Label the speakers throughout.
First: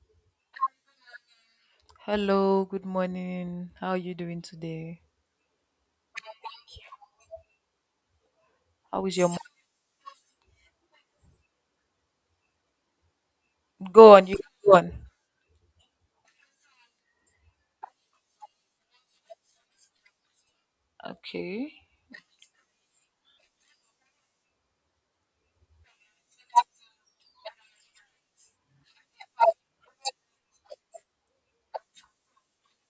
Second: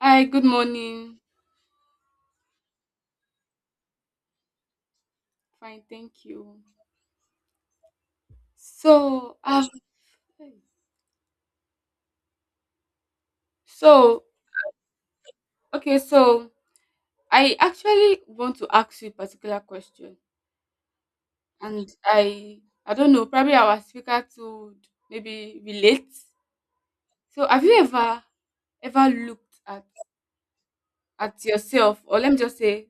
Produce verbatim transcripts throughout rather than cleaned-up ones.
Speaker 1: Hi, good morning.
Speaker 2: Hello, good morning. How are you doing today?
Speaker 1: Fine, thank you.
Speaker 2: How is your
Speaker 1: So, um,
Speaker 2: morning? Go
Speaker 1: so
Speaker 2: on, you go on.
Speaker 1: okay, so I actually want to ask you a particular question,
Speaker 2: Okay.
Speaker 1: and I, I don't know, probably our speaker to maybe relate. So, have you ever, ever looked at at yourself, or let me just say,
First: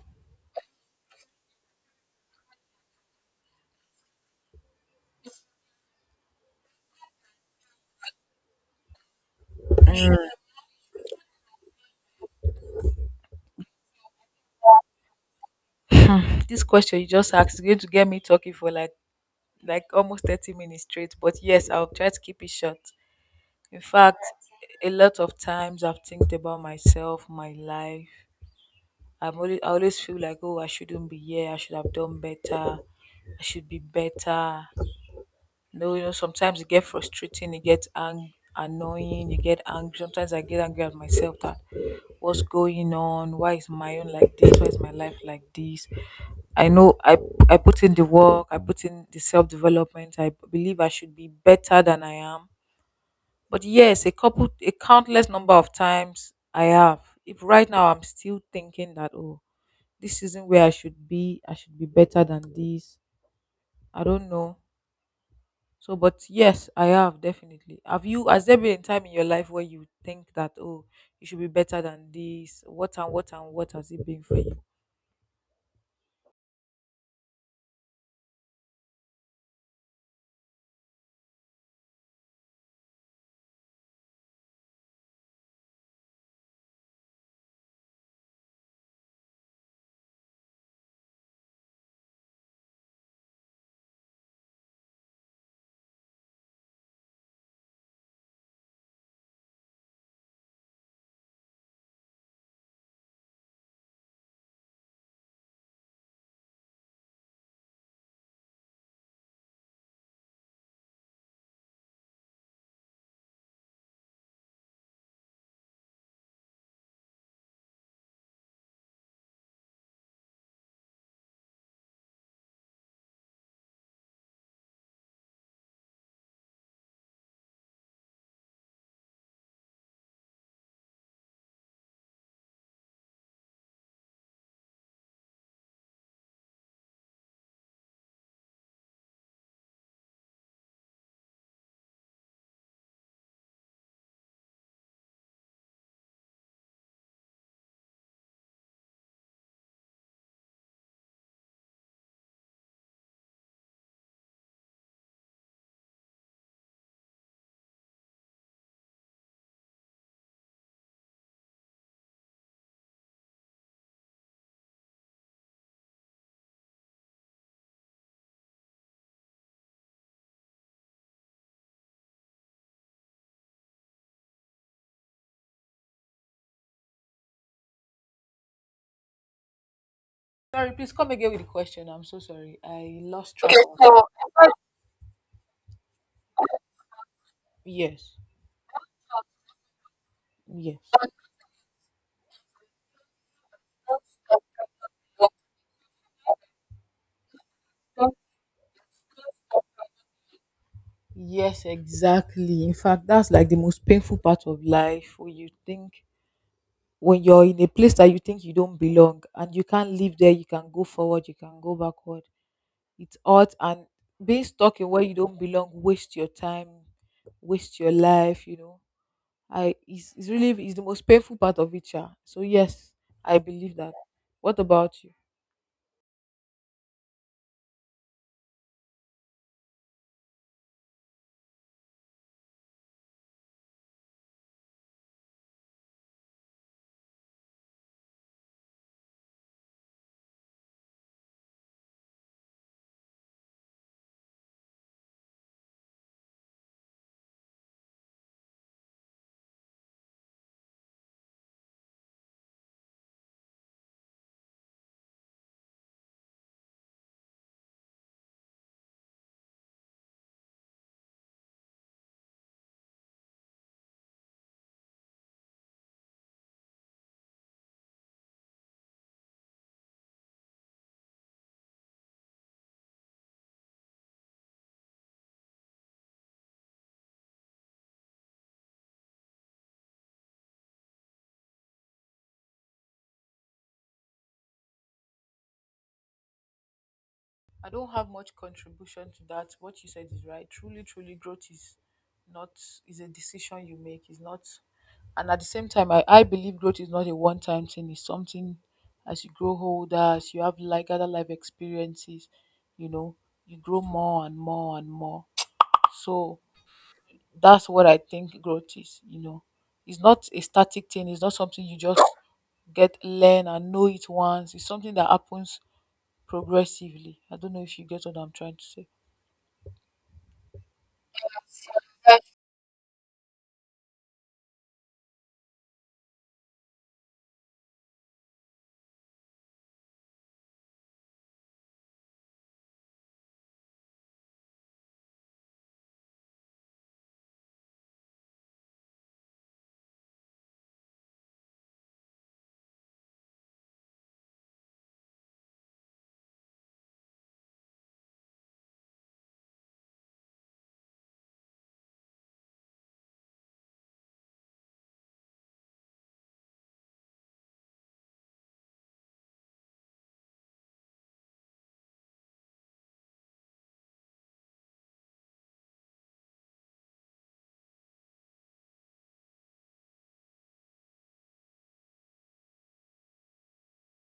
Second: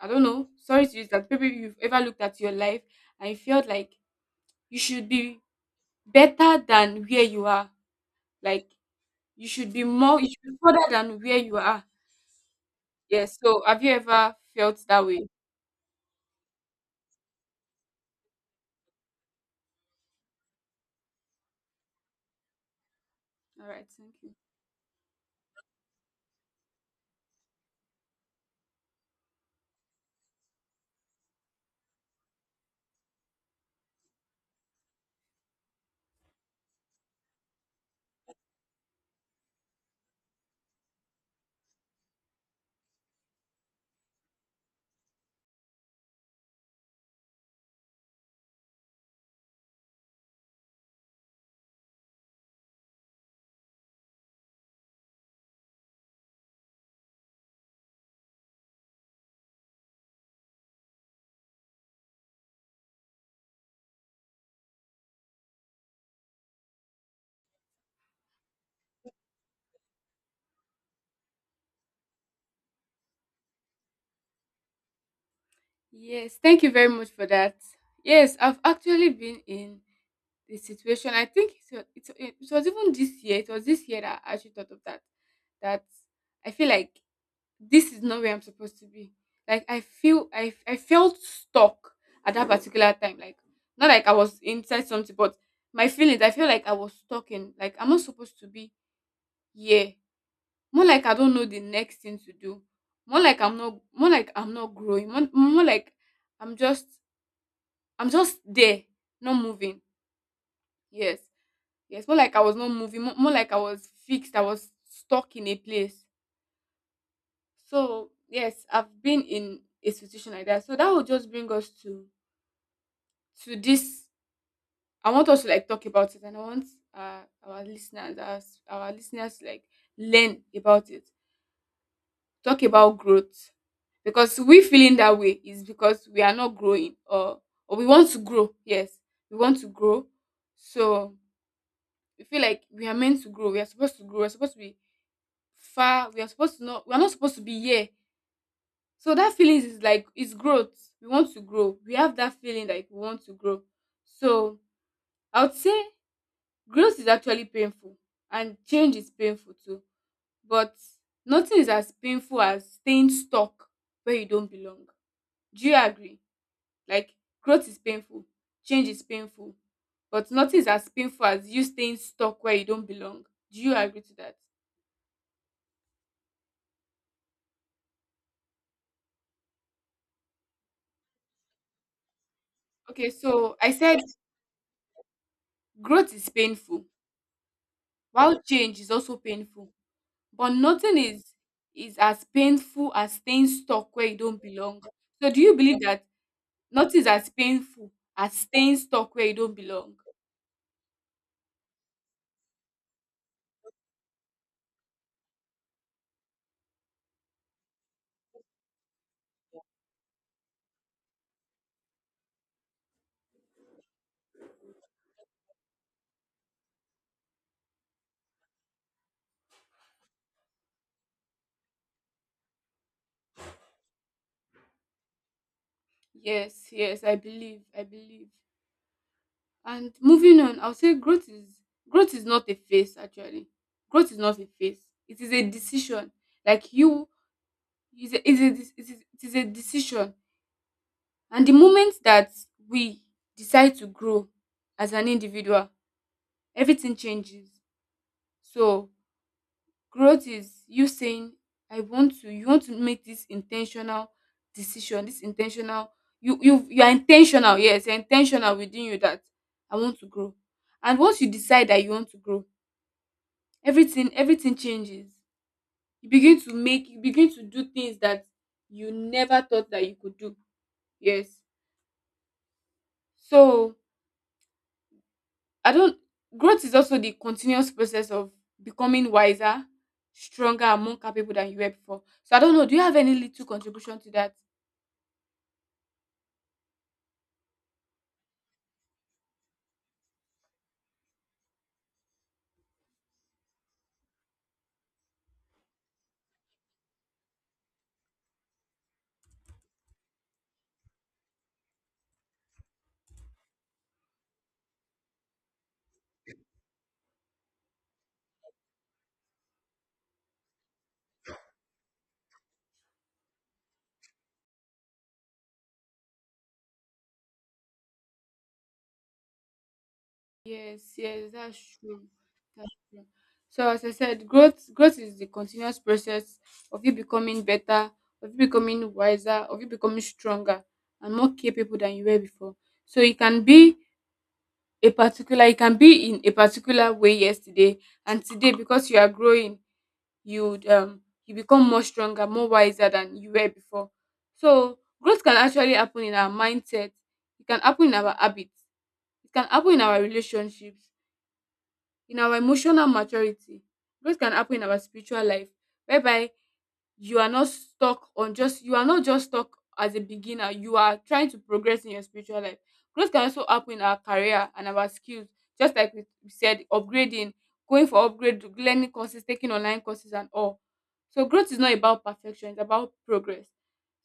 Speaker 1: I don't know. Sorry to use that. Maybe you've ever looked at your life and you felt like you should be better than where you are. Like you should be more, you should be further than where you are. Yes. So have you ever felt that way?
Speaker 2: This question you just asked is going to get me talking for like like almost thirty minutes straight, but yes, I'll try to keep it short.
Speaker 1: All
Speaker 2: In
Speaker 1: right. Thank
Speaker 2: fact,
Speaker 1: you.
Speaker 2: a lot of times I've think about myself, my life. I'm always I always feel like oh I shouldn't be here, I should have done better, I should be better. No, you know, sometimes it get frustrating, it gets ang- annoying, you get angry. Sometimes I get angry at myself that what's going on? Why is my own like this? Why is my life like this? I know I I put in the work, I put in the self development. I believe I should be better than I am. But yes, a couple, a countless number of times I have. If right now I'm still thinking that oh, this isn't where I should be. I should be better than this. I don't know. So, but yes, I have definitely. Have you? Has there been a time in your life where you think that oh, you should be better than this? What and what and what has it been for you?
Speaker 1: Yes. Thank you very much for that. Yes, I've actually been in this situation. I think it was, it, it was even this year. It was this year that I actually thought of that. That I feel like this is not where I'm supposed to be. Like I feel I I felt stuck at that particular time. Like not like I was inside something, but my feelings. I feel like I was stuck in. Like I'm not supposed to be here. More like I don't know the next thing to do. More like I'm not more like I'm not growing. More, more like I'm just I'm just there, not moving. Yes. Yes. More like I was not moving. More, more like I was fixed. I was stuck in a place. So yes, I've been in a situation like that. So that will just bring us to to this. I want us to like talk about it and I want uh, our listeners, our, our listeners to like learn about it. Talk about growth because we feeling that way is because we are not growing or or we want to grow, yes, we want to grow. So we feel like we are meant to grow, we are supposed to grow, we're supposed to be far, we are supposed to not, we're not supposed to be here. So that feeling is like it's growth, we want to grow, we have that feeling like we want to grow. So I would say growth is actually painful and change is painful too, but nothing is as painful as staying stuck where you don't belong. Do you agree? Like growth is painful, change is painful, but nothing is as painful as you staying stuck where you don't belong. Do you agree to that?
Speaker 2: Sorry, please come again with the question. I'm so sorry. I
Speaker 1: Okay,
Speaker 2: lost, okay,
Speaker 1: so
Speaker 2: track,
Speaker 1: I
Speaker 2: okay, of.
Speaker 1: said
Speaker 2: So
Speaker 1: growth is painful,
Speaker 2: Yes,
Speaker 1: while change is also painful, but
Speaker 2: yes,
Speaker 1: nothing is is as painful as staying stuck where you don't belong. So do you believe that nothing is as painful as staying stuck where you don't belong?
Speaker 2: yes, exactly. In fact, that's like the most painful part of life when you think when you're in a place that you think you don't belong and you can't live there, you can go forward, you can go backward. It's hot and being stuck in where you don't belong waste your time, waste your life, you know. I it's, it's really it's the most painful part of it, yeah. So yes, I believe that. What about you?
Speaker 1: Yes, yes, I believe, I believe. And moving on, I'll say growth is growth is not a phase actually. Growth is not a phase. It is a decision. Like you, is a, is a, it is it is a decision. And the moment that we decide to grow as an individual, everything changes. So growth is you saying, "I want to." You want to make this intentional decision. This intentional. You you you are intentional. Yes, you're intentional within you that I want to grow. And once you decide that you want to grow, everything everything changes. You begin to make you begin to do things that you never thought that you could do. Yes. So I don't growth is also the continuous process of becoming wiser, stronger and more capable than you were before. So I don't know, do you have any little contribution to that?
Speaker 2: I don't have much contribution to that. What you said is right. Truly, truly, growth is not, is a decision you make. It's not, and at the same time, i, I believe growth is not a one-time thing, it's something, as you grow older, as you have like other life experiences, you know, you grow more and more and more. So that's what I think growth is, you know. It's not a static thing, it's not something you just get, learn and know it once. It's something that happens progressively. I don't know if you get what I'm trying to say.
Speaker 1: Yes, yes, that's true. That's true. So as I said, growth growth is the continuous process of you becoming better, of you becoming wiser, of you becoming stronger and more capable than you were before. So it can be a particular it can be in a particular way yesterday and today, because you are growing, you um you become more stronger, more wiser than you were before. So growth can actually happen in our mindset, it can happen in our habits, it can happen in our relationships, in our emotional maturity. Growth can happen in our spiritual life, whereby you are not stuck on just you are not just stuck as a beginner, you are trying to progress in your spiritual life. Growth can also happen in our career and our skills, just like we we said, upgrading, going for upgrade, learning courses, taking online courses and all. So growth is not about perfection, it's about progress.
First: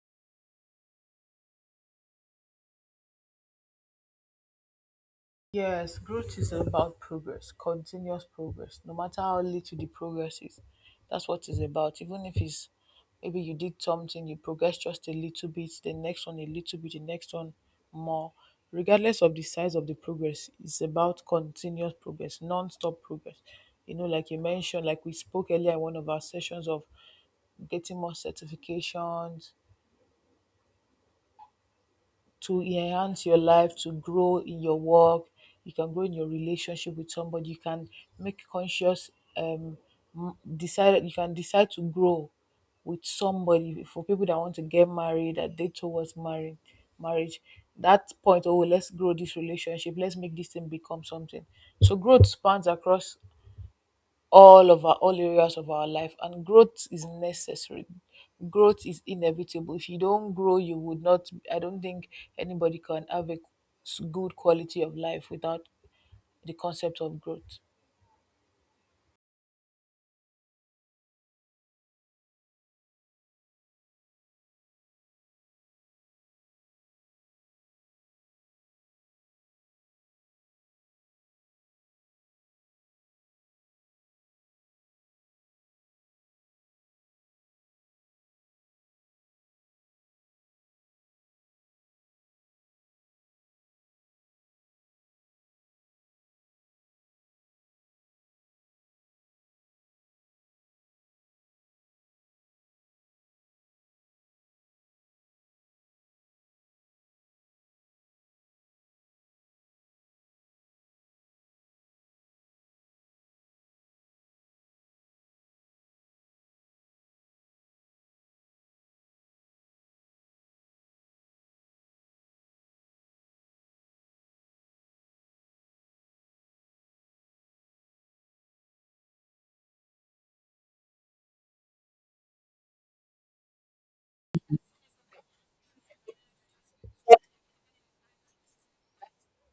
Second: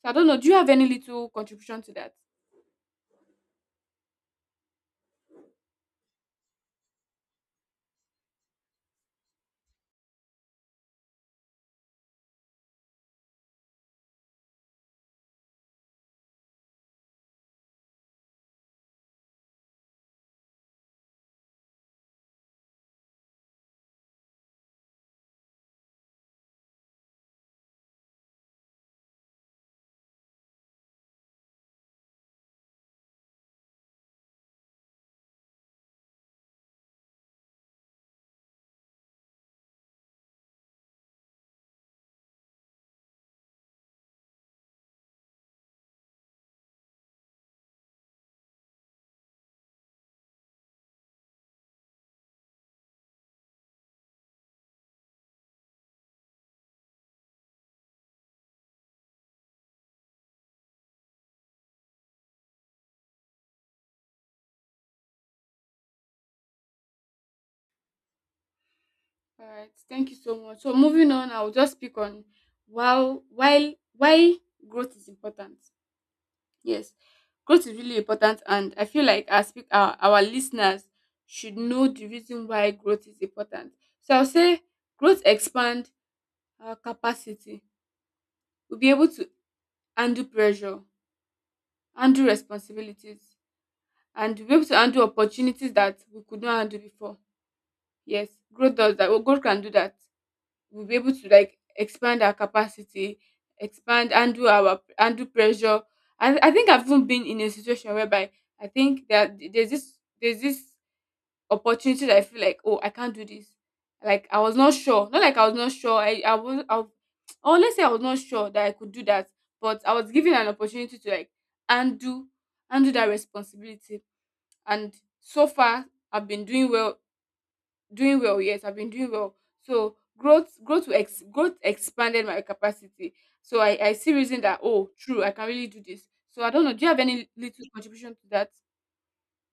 Speaker 1: So I don't know, do you have any little contribution to that?
Speaker 2: Yes, growth is about progress, continuous progress. No matter how little the progress is, that's what it's about. Even if it's maybe you did something, you progressed just a little bit, the next one a little bit, the next one more. Regardless of the size of the progress, it's about continuous progress, non-stop progress. You know, like you mentioned, like we spoke earlier in one of our sessions of getting more certifications, to enhance your life, to grow in your work, you can grow in your relationship with somebody, you can make conscious um m- decide, you can decide to grow with somebody. For people that want to get married, that they towards marriage marriage, that point, oh let's grow this relationship, let's make this thing become something. So growth spans across all of our all areas of our life, and growth is necessary, growth is inevitable. If you don't grow, you would not, I don't think anybody can have a s- good quality of life without the concept of growth.
Speaker 1: All right. Thank you so much. So moving on, I'll just speak on wow while why growth is important. Yes, growth is really important, and I feel like I speak our, our listeners should know the reason why growth is important. So I'll say growth expand our capacity. We'll be able to handle pressure, handle responsibilities, and we'll be able to handle opportunities that we could not handle before. Yes, growth does that. Well, growth can do that. We'll be able to like expand our capacity, expand and do our handle pressure. I I think I've even been in a situation whereby I think that there's this there's this opportunity that I feel like, oh, I can't do this. Like I was not sure, not like I was not sure. I I was I or let's say I was not sure that I could do that, but I was given an opportunity to like undo undo that responsibility. And so far, I've been doing well. Doing well, yes, I've been doing well. So growth, growth, to ex, growth expanded my capacity. So I, I see reason that, oh, true, I can really do this. So I don't know. Do you have any little contribution to that?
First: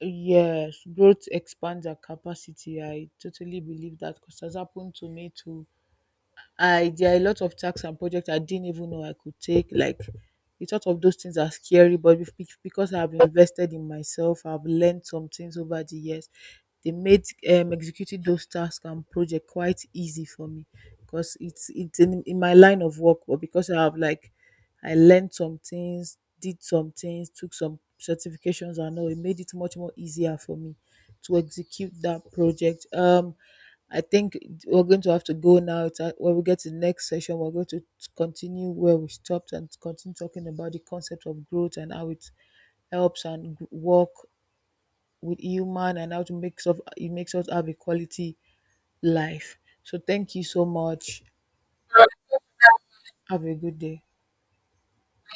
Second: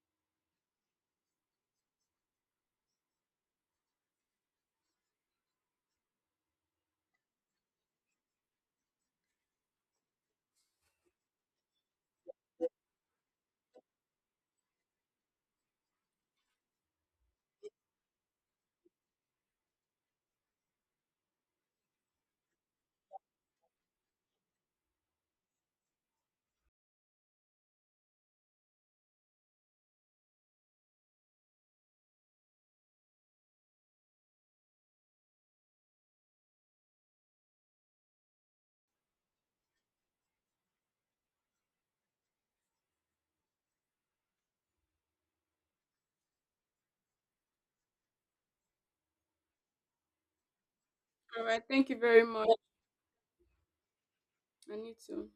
Speaker 2: Yes, growth expands our capacity. I totally believe that, because it has happened to me too. I, there are a lot of tasks and projects I didn't even know I could take. Like, the thought of those things are scary, but bef- bec- because I've invested in myself, I've learned some things over the years. They made um, executing those tasks and project quite easy for me, because it's it's in, in my line of work. But because I have like I learned some things, did some things, took some certifications, and all, it made it much more easier for me to execute that project. Um, I think we're going to have to go now. It's, uh, when we get to the next session, we're going to continue where we stopped and continue talking about the concept of growth and how it helps and g- work with human and how to make of it makes us have a quality life. So thank you so much.
Speaker 1: All right, thank you very much.
Speaker 2: Have a good day.
Speaker 1: I need to.